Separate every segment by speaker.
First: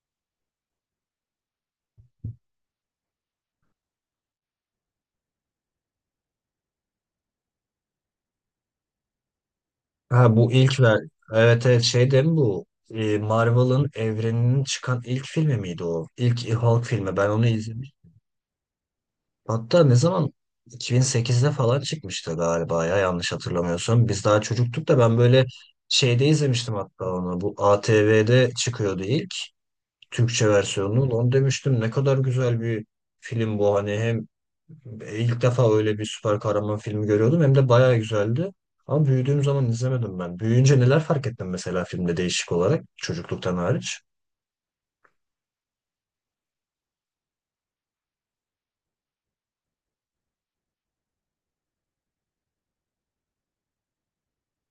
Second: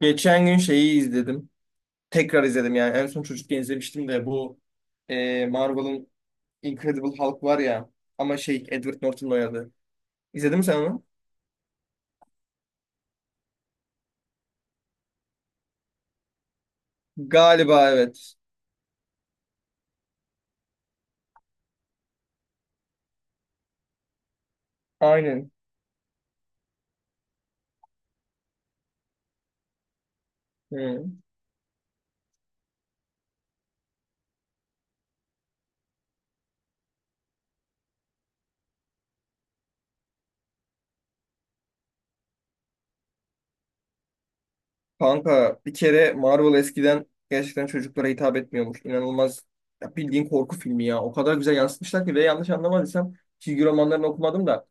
Speaker 1: Geçen gün şeyi izledim. Tekrar izledim yani. En son çocukken izlemiştim de bu Marvel'ın Incredible Hulk var ya. Ama şey Edward Norton oynadı.
Speaker 2: Ha bu
Speaker 1: İzledin mi sen
Speaker 2: ilk ver.
Speaker 1: onu?
Speaker 2: Evet evet, şey değil mi bu? Marvel'ın evreninin çıkan ilk filmi miydi o? İlk Hulk filmi. Ben onu izlemiş.
Speaker 1: Galiba evet.
Speaker 2: Hatta ne zaman? 2008'de falan çıkmıştı galiba ya, yanlış hatırlamıyorsam. Biz daha çocuktuk da ben böyle
Speaker 1: Aynen.
Speaker 2: şeyde izlemiştim hatta onu. Bu ATV'de çıkıyordu ilk Türkçe
Speaker 1: Hı.
Speaker 2: versiyonunu. Onu demiştim, ne kadar güzel bir film bu hani. Hem İlk defa öyle bir süper kahraman filmi görüyordum. Hem de bayağı güzeldi. Ama büyüdüğüm zaman izlemedim ben. Büyüyünce neler fark ettim mesela filmde, değişik olarak çocukluktan hariç.
Speaker 1: Kanka bir kere Marvel eskiden gerçekten çocuklara hitap etmiyormuş. İnanılmaz ya, bildiğin korku filmi ya. O kadar güzel yansıtmışlar ki ve yanlış anlamadıysam çizgi romanlarını okumadım da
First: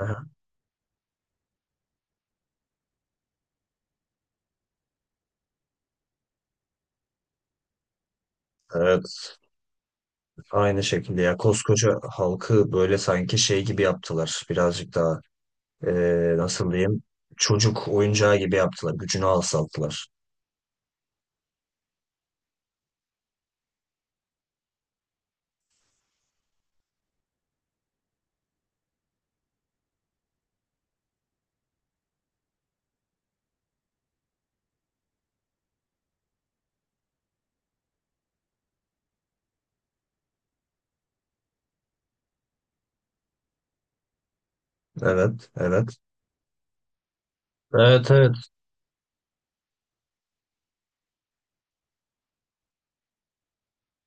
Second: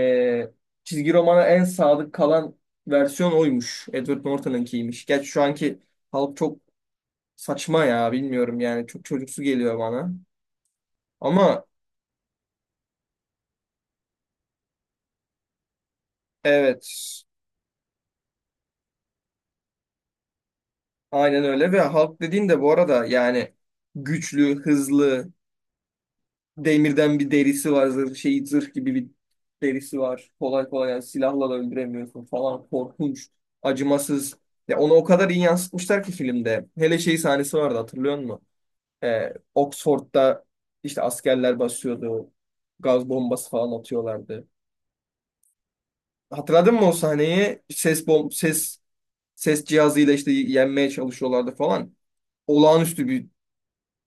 Speaker 2: Aha,
Speaker 1: çizgi romana en sadık kalan versiyon oymuş. Edward Norton'ınkiymiş. Gerçi şu anki halk çok saçma ya, bilmiyorum yani, çok
Speaker 2: evet,
Speaker 1: çocuksu geliyor bana.
Speaker 2: aynı şekilde ya,
Speaker 1: Ama
Speaker 2: koskoca halkı böyle sanki şey gibi yaptılar. Birazcık daha nasıl diyeyim,
Speaker 1: evet,
Speaker 2: çocuk oyuncağı gibi yaptılar. Gücünü alçalttılar.
Speaker 1: aynen öyle. Ve halk dediğin de bu arada yani güçlü, hızlı, demirden bir derisi var. Zırh, şey, zırh gibi bir derisi var. Kolay kolay yani silahla da öldüremiyorsun falan. Korkunç, acımasız. Ya onu o kadar iyi yansıtmışlar ki filmde. Hele şey sahnesi vardı, hatırlıyor musun? Oxford'da işte askerler basıyordu. Gaz bombası falan atıyorlardı.
Speaker 2: Evet evet.
Speaker 1: Hatırladın mı o sahneyi? Ses
Speaker 2: Evet
Speaker 1: bom
Speaker 2: evet.
Speaker 1: ses ses cihazıyla işte yenmeye çalışıyorlardı falan. Olağanüstü bir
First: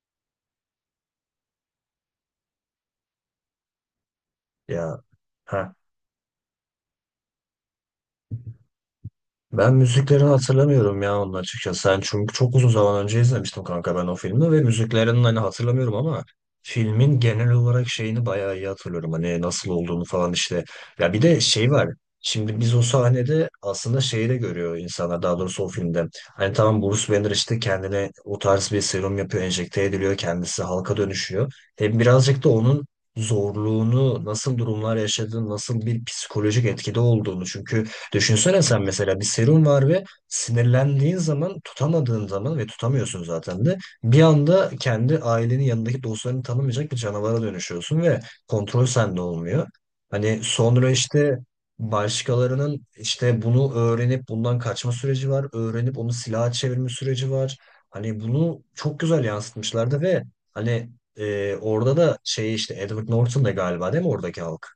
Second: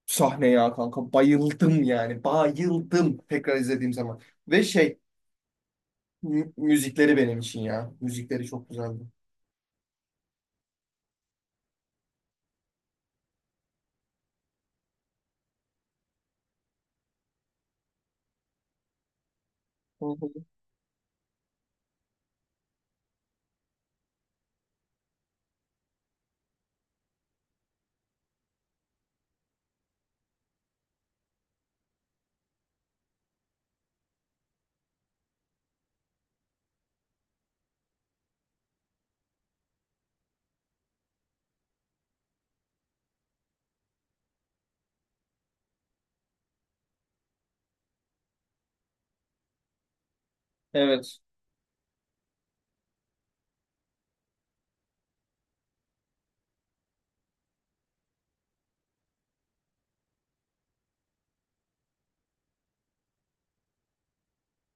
Speaker 1: sahne ya kanka. Bayıldım yani. Bayıldım tekrar izlediğim zaman. Ve şey,
Speaker 2: Ya, ha.
Speaker 1: Müzikleri benim için ya. Müzikleri çok güzeldi.
Speaker 2: Ben müziklerini hatırlamıyorum ya onun açıkçası. Sen, çünkü çok uzun zaman önce izlemiştim kanka ben o filmi ve müziklerini hani hatırlamıyorum ama filmin genel olarak şeyini bayağı iyi hatırlıyorum. Hani nasıl olduğunu
Speaker 1: Hı
Speaker 2: falan
Speaker 1: hı.
Speaker 2: işte. Ya bir de şey var. Şimdi biz o sahnede aslında şeyi de görüyor insanlar, daha doğrusu o filmde. Hani tamam, Bruce Banner işte kendine o tarz bir serum yapıyor, enjekte ediliyor, kendisi halka dönüşüyor. Hem birazcık da onun zorluğunu, nasıl durumlar yaşadığını, nasıl bir psikolojik etkide olduğunu, çünkü düşünsene sen mesela bir serum var ve sinirlendiğin zaman, tutamadığın zaman, ve tutamıyorsun zaten, de bir anda kendi ailenin yanındaki dostlarını tanımayacak bir canavara dönüşüyorsun ve kontrol sende olmuyor. Hani sonra
Speaker 1: Evet.
Speaker 2: işte başkalarının işte bunu öğrenip bundan kaçma süreci var, öğrenip onu silaha çevirme süreci var. Hani bunu çok güzel yansıtmışlardı ve hani orada da şey işte Edward Norton da galiba değil mi oradaki halk?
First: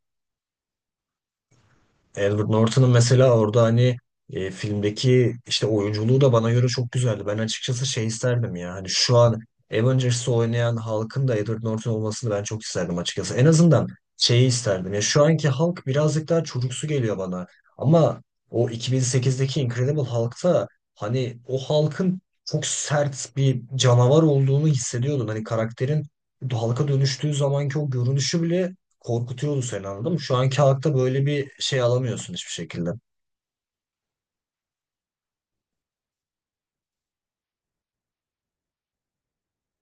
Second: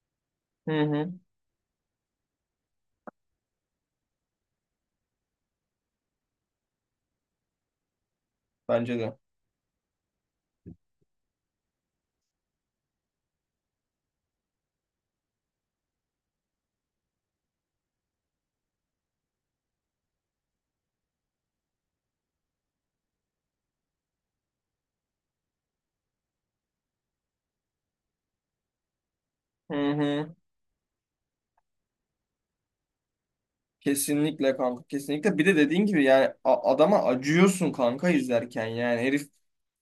Speaker 1: Hı hı.
Speaker 2: Edward Norton'ın mesela orada hani filmdeki işte oyunculuğu da bana göre çok güzeldi. Ben açıkçası şey isterdim ya. Hani
Speaker 1: Bence de.
Speaker 2: şu an Avengers'ı oynayan halkın da Edward Norton olmasını ben çok isterdim açıkçası. En azından şeyi isterdim. Ya şu anki Hulk birazcık daha çocuksu geliyor bana. Ama o 2008'deki Incredible Hulk'ta hani o Hulk'ın çok sert bir canavar olduğunu hissediyordun. Hani karakterin Hulk'a dönüştüğü zamanki o görünüşü bile korkutuyordu
Speaker 1: Hı
Speaker 2: seni, anladın mı?
Speaker 1: hı.
Speaker 2: Şu anki halkta böyle bir şey alamıyorsun hiçbir şekilde.
Speaker 1: Kesinlikle kanka, kesinlikle. Bir de dediğin gibi yani adama acıyorsun kanka izlerken. Yani herif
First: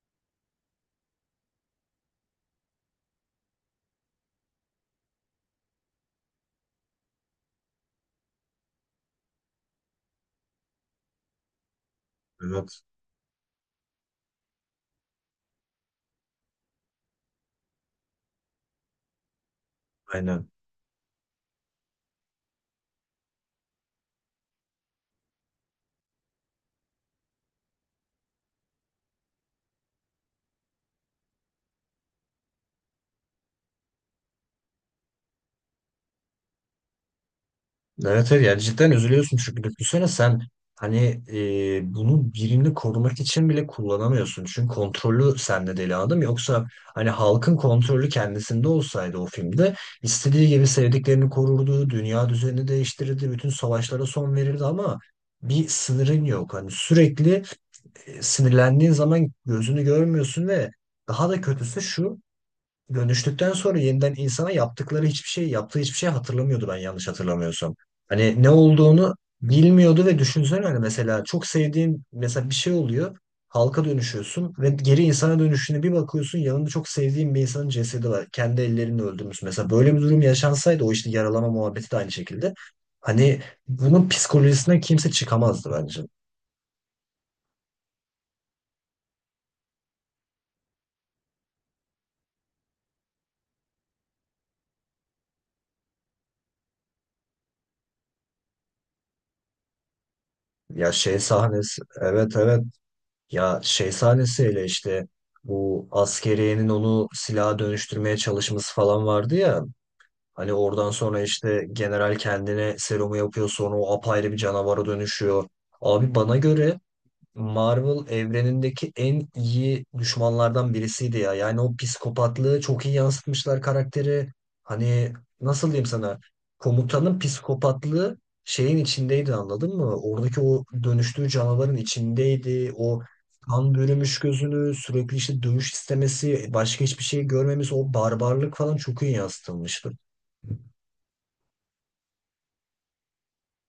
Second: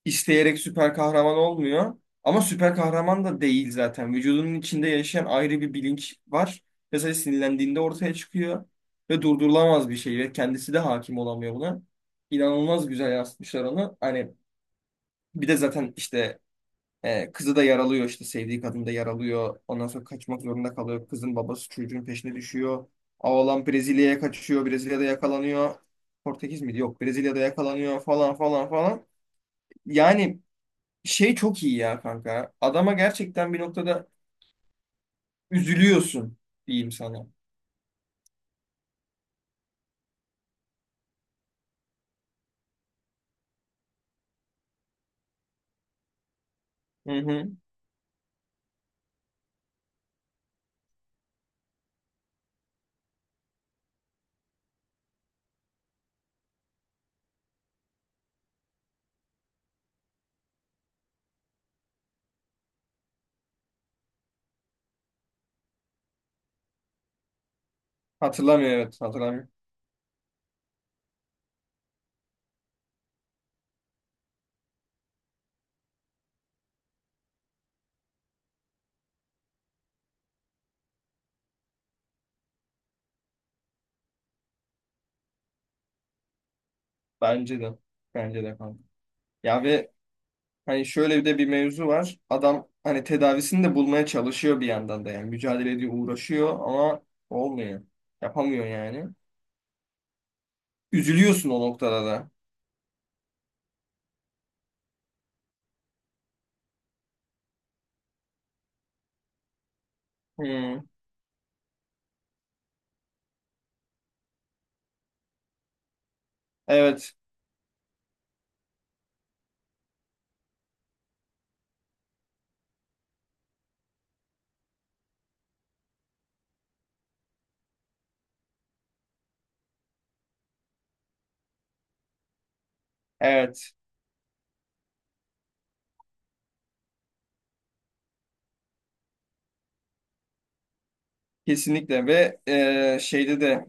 Speaker 1: isteyerek süper kahraman olmuyor. Ama süper kahraman da değil zaten. Vücudunun içinde yaşayan ayrı bir bilinç var. Mesela sinirlendiğinde ortaya çıkıyor ve durdurulamaz bir şey ve kendisi de hakim olamıyor buna.
Speaker 2: Evet.
Speaker 1: İnanılmaz güzel yansıtmışlar onu. Hani bir de zaten işte kızı da yaralıyor, işte sevdiği kadın da yaralıyor. Ondan sonra kaçmak
Speaker 2: Aynen.
Speaker 1: zorunda kalıyor. Kızın babası çocuğun peşine düşüyor. Oğlan Brezilya'ya kaçıyor. Brezilya'da yakalanıyor. Portekiz miydi? Yok. Brezilya'da yakalanıyor falan falan falan. Yani şey çok iyi ya kanka. Adama gerçekten bir noktada üzülüyorsun diyeyim sana.
Speaker 2: Evet, evet, yani cidden üzülüyorsun çünkü düşünsene sen hani bunu birini korumak için bile kullanamıyorsun. Çünkü kontrolü sende deli adam. Yoksa hani
Speaker 1: Hı hı.
Speaker 2: halkın kontrolü kendisinde olsaydı o filmde, istediği gibi sevdiklerini korurdu, dünya düzenini değiştirirdi, bütün savaşlara son verirdi ama bir sınırın yok. Hani sürekli sinirlendiğin zaman gözünü görmüyorsun ve daha da kötüsü şu: dönüştükten sonra yeniden insana yaptıkları hiçbir şey, yaptığı hiçbir şey hatırlamıyordu, ben yanlış hatırlamıyorsam. Hani ne
Speaker 1: Hatırlamıyor, evet
Speaker 2: olduğunu
Speaker 1: hatırlamıyor.
Speaker 2: bilmiyordu ve düşünsene hani mesela çok sevdiğin, mesela bir şey oluyor. Halka dönüşüyorsun ve geri insana dönüşüne bir bakıyorsun, yanında çok sevdiğin bir insanın cesedi var. Kendi ellerinle öldürmüş. Mesela böyle bir durum yaşansaydı, o işte yaralama muhabbeti de aynı şekilde. Hani bunun psikolojisinden kimse çıkamazdı bence.
Speaker 1: Bence de. Bence de kanka. Ya ve hani şöyle bir de bir mevzu var. Adam hani tedavisini de bulmaya çalışıyor bir yandan da yani. Mücadele ediyor, uğraşıyor ama olmuyor. Yapamıyor yani.
Speaker 2: Ya şey
Speaker 1: Üzülüyorsun o
Speaker 2: sahnesi.
Speaker 1: noktada da.
Speaker 2: Evet evet. Ya şey sahnesiyle işte bu askeriyenin onu silaha dönüştürmeye çalışması falan vardı ya. Hani
Speaker 1: Hmm.
Speaker 2: oradan sonra işte general kendine serumu yapıyor, sonra o apayrı bir canavara dönüşüyor. Abi bana göre
Speaker 1: Evet,
Speaker 2: Marvel evrenindeki en iyi düşmanlardan birisiydi ya. Yani o psikopatlığı çok iyi yansıtmışlar karakteri. Hani nasıl diyeyim sana? Komutanın psikopatlığı şeyin içindeydi, anladın mı? Oradaki o dönüştüğü canavarın içindeydi. O
Speaker 1: evet.
Speaker 2: kan bürümüş gözünü, sürekli işte dövüş istemesi, başka hiçbir şey görmemiz, o barbarlık falan çok iyi yansıtılmıştı.
Speaker 1: Kesinlikle. Ve şeyde de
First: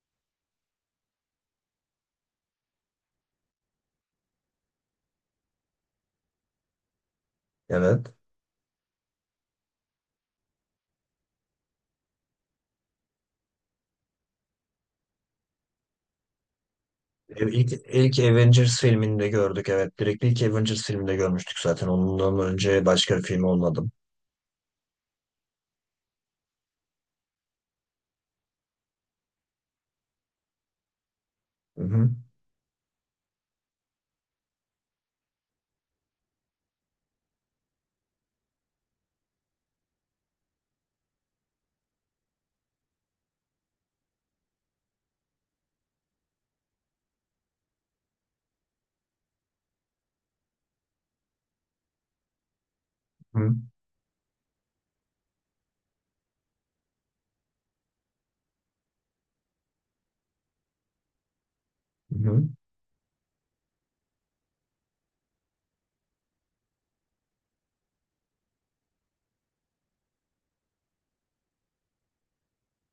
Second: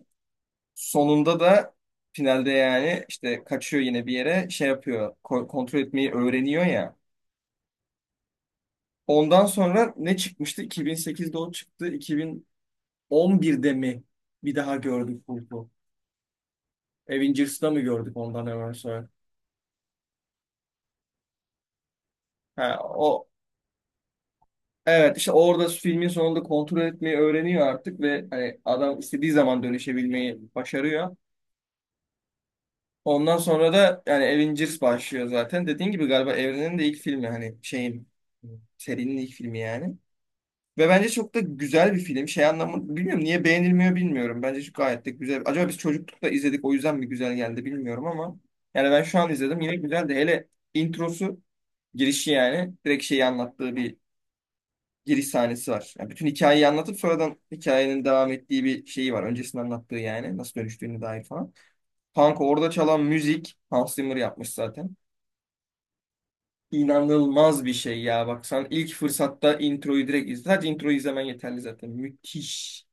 Speaker 1: sonunda da finalde yani işte kaçıyor yine bir yere, şey yapıyor, kontrol etmeyi öğreniyor ya.
Speaker 2: Evet.
Speaker 1: Ondan sonra ne çıkmıştı? 2008'de o çıktı. 2011'de mi bir daha gördük Hulk'u?
Speaker 2: E,
Speaker 1: Avengers'da
Speaker 2: İlk,
Speaker 1: mı gördük
Speaker 2: ilk
Speaker 1: ondan hemen
Speaker 2: Avengers
Speaker 1: sonra?
Speaker 2: filminde gördük, evet. Direkt ilk Avengers filminde görmüştük zaten. Ondan
Speaker 1: Ha,
Speaker 2: önce başka bir
Speaker 1: o
Speaker 2: film olmadım.
Speaker 1: evet, işte orada filmin sonunda kontrol etmeyi öğreniyor artık ve hani adam istediği zaman dönüşebilmeyi başarıyor.
Speaker 2: Hı hı.
Speaker 1: Ondan sonra da yani Avengers başlıyor zaten. Dediğin gibi galiba evrenin de ilk filmi, hani şeyin, serinin ilk filmi yani. Ve bence çok da güzel bir film. Şey, anlamı bilmiyorum, niye beğenilmiyor bilmiyorum. Bence şu gayet de güzel. Acaba biz çocuklukta izledik o yüzden mi güzel geldi bilmiyorum, ama yani ben şu an izledim, yine güzeldi. Hele introsu, girişi yani, direkt şeyi
Speaker 2: Hı
Speaker 1: anlattığı bir giriş sahnesi var. Yani bütün hikayeyi anlatıp sonradan hikayenin devam ettiği bir şeyi var. Öncesinde anlattığı yani nasıl dönüştüğüne dair falan. Punk
Speaker 2: hı.
Speaker 1: orada çalan müzik Hans Zimmer yapmış zaten. İnanılmaz bir şey ya. Bak sen ilk fırsatta introyu direkt izle. Sadece introyu izlemen yeterli zaten. Müthiş.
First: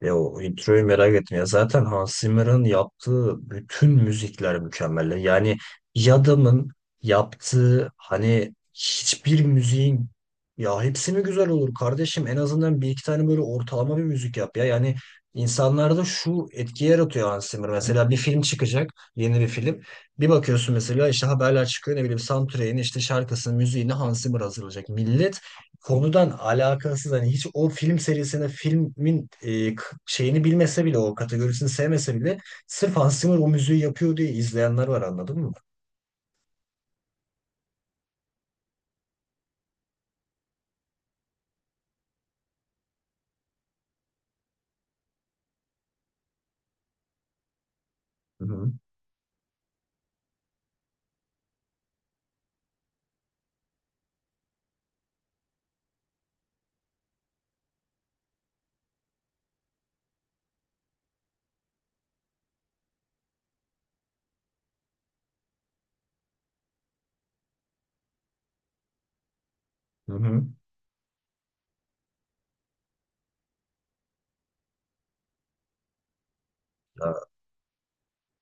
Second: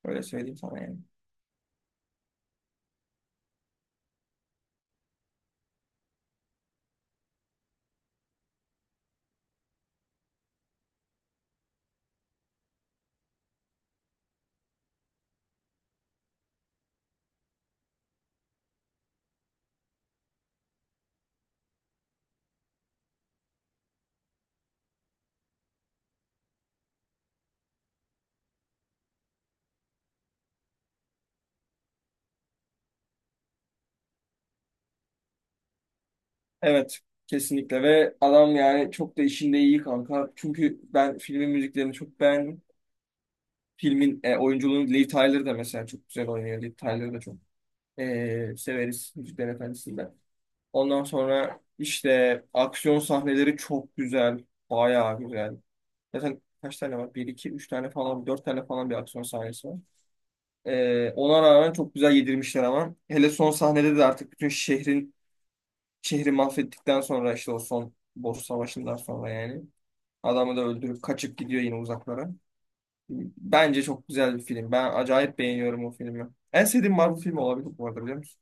Speaker 2: Ya
Speaker 1: Öyle
Speaker 2: o
Speaker 1: söyleyeyim sana
Speaker 2: introyu
Speaker 1: yani.
Speaker 2: merak ettim. Ya zaten Hans Zimmer'ın yaptığı bütün müzikler mükemmel. Yani bir adamın yaptığı hani hiçbir müziğin, ya hepsi mi güzel olur kardeşim? En azından bir iki tane böyle ortalama bir müzik yap ya. Yani insanlarda şu etki yaratıyor Hans Zimmer. Mesela bir film çıkacak, yeni bir film. Bir bakıyorsun mesela işte haberler çıkıyor, ne bileyim, soundtrack'in işte şarkısının müziğini Hans Zimmer hazırlayacak. Millet konudan alakasız, hani hiç o film serisini, filmin şeyini bilmese bile, o kategorisini sevmese bile sırf Hans Zimmer o müziği yapıyor diye izleyenler var, anladın mı?
Speaker 1: Evet. Kesinlikle. Ve adam yani çok da işinde iyi kanka. Çünkü ben filmin müziklerini çok beğendim. Filmin oyunculuğunu Liv Tyler da mesela çok güzel oynuyor. Liv Tyler'ı da çok
Speaker 2: Hı hı.
Speaker 1: severiz Müzikler Efendisi'nde. Ondan sonra işte aksiyon sahneleri çok güzel. Bayağı güzel. Zaten kaç tane var? Bir, iki, üç tane falan, dört tane falan bir aksiyon sahnesi var. Ona rağmen çok güzel yedirmişler ama. Hele son sahnede de artık bütün şehrin, şehri mahvettikten sonra işte, o son boss savaşından sonra yani.
Speaker 2: Hı hı.
Speaker 1: Adamı da öldürüp kaçıp gidiyor yine uzaklara. Bence çok güzel bir film. Ben acayip beğeniyorum o filmi. En sevdiğim
Speaker 2: Ya,
Speaker 1: Marvel filmi olabilir bu arada, biliyor musun?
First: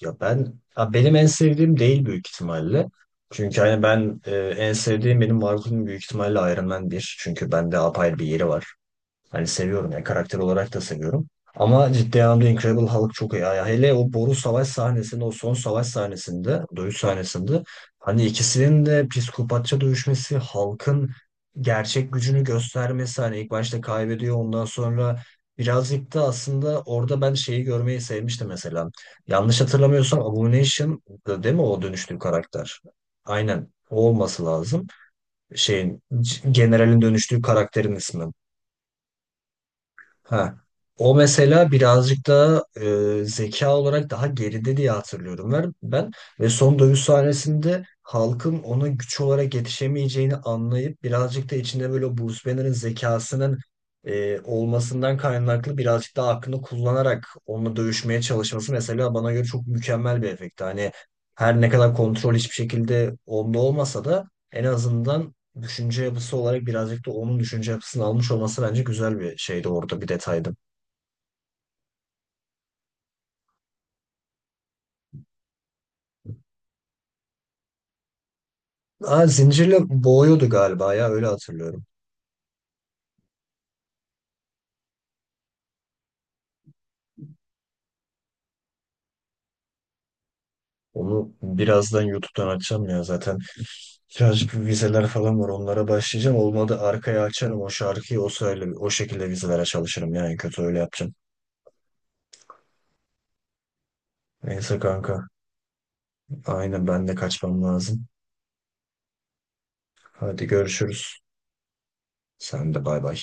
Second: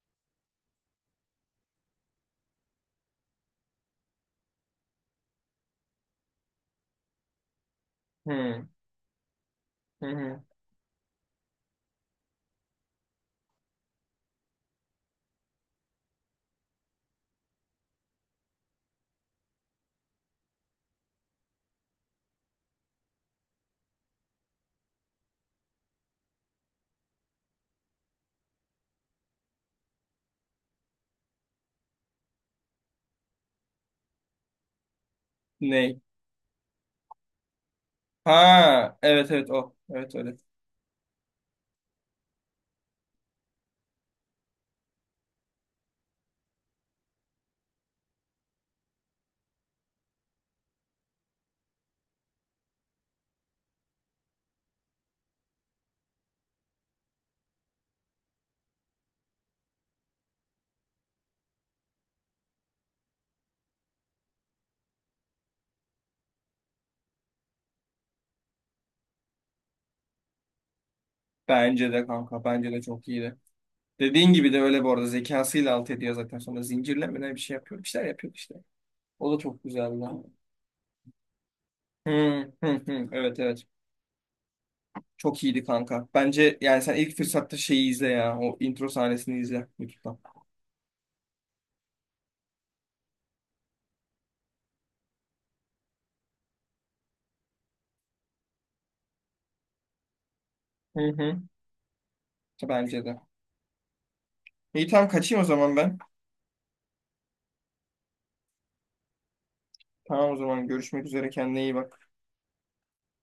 Speaker 2: ya ben, ya benim en sevdiğim değil büyük ihtimalle. Çünkü hani ben en sevdiğim, benim Marvel'ın büyük ihtimalle Iron Man 1. Çünkü bende apayrı bir yeri
Speaker 1: Hmm.
Speaker 2: var. Hani seviyorum yani,
Speaker 1: Hı
Speaker 2: karakter
Speaker 1: hı.
Speaker 2: olarak da seviyorum. Ama ciddi anlamda Incredible Hulk çok iyi. Yani hele o boru savaş sahnesinde, o son savaş sahnesinde, dövüş sahnesinde hani ikisinin de psikopatça dövüşmesi, Hulk'ın gerçek gücünü göstermesi, hani ilk başta kaybediyor ondan sonra birazcık da, aslında orada ben şeyi görmeyi sevmiştim mesela. Yanlış hatırlamıyorsam Abomination değil mi o dönüştüğü karakter? Aynen. O olması lazım. Şeyin,
Speaker 1: Ney?
Speaker 2: generalin dönüştüğü karakterin ismi.
Speaker 1: Ha, evet evet, o. Evet öyle.
Speaker 2: Ha. O mesela birazcık daha zeka olarak daha geride diye hatırlıyorum ben. Ve son dövüş sahnesinde halkın ona güç olarak yetişemeyeceğini anlayıp birazcık da içinde böyle o Bruce Banner'ın zekasının olmasından kaynaklı birazcık daha aklını kullanarak onunla dövüşmeye çalışması, mesela bana göre çok mükemmel bir efekti. Hani her ne kadar kontrol hiçbir şekilde onda olmasa da en azından düşünce yapısı olarak birazcık da onun düşünce yapısını almış olması bence güzel bir şeydi orada, bir detaydı.
Speaker 1: Bence de kanka, bence de çok iyiydi. Dediğin gibi de öyle bu arada, zekasıyla alt ediyor zaten, sonra zincirlemeden bir şey yapıyor. Bir şeyler yapıyor işte.
Speaker 2: Aa,
Speaker 1: O da çok
Speaker 2: zincirle
Speaker 1: güzeldi.
Speaker 2: boğuyordu galiba ya, öyle hatırlıyorum.
Speaker 1: Hı, hı, hı. Evet evet. Çok iyiydi kanka. Bence yani sen ilk fırsatta şeyi izle ya. O intro sahnesini izle YouTube'dan.
Speaker 2: Onu birazdan YouTube'dan açacağım ya zaten. Birazcık bir vizeler falan var, onlara başlayacağım. Olmadı arkaya açarım o şarkıyı, o sırayla o şekilde vizelere çalışırım, yani kötü öyle
Speaker 1: Hı
Speaker 2: yapacağım.
Speaker 1: hı. Bence de.
Speaker 2: Neyse
Speaker 1: İyi, tamam,
Speaker 2: kanka.
Speaker 1: kaçayım o zaman ben.
Speaker 2: Aynen, ben de kaçmam lazım.
Speaker 1: Tamam, o
Speaker 2: Hadi
Speaker 1: zaman görüşmek
Speaker 2: görüşürüz.
Speaker 1: üzere, kendine iyi bak.
Speaker 2: Sen de bay bay.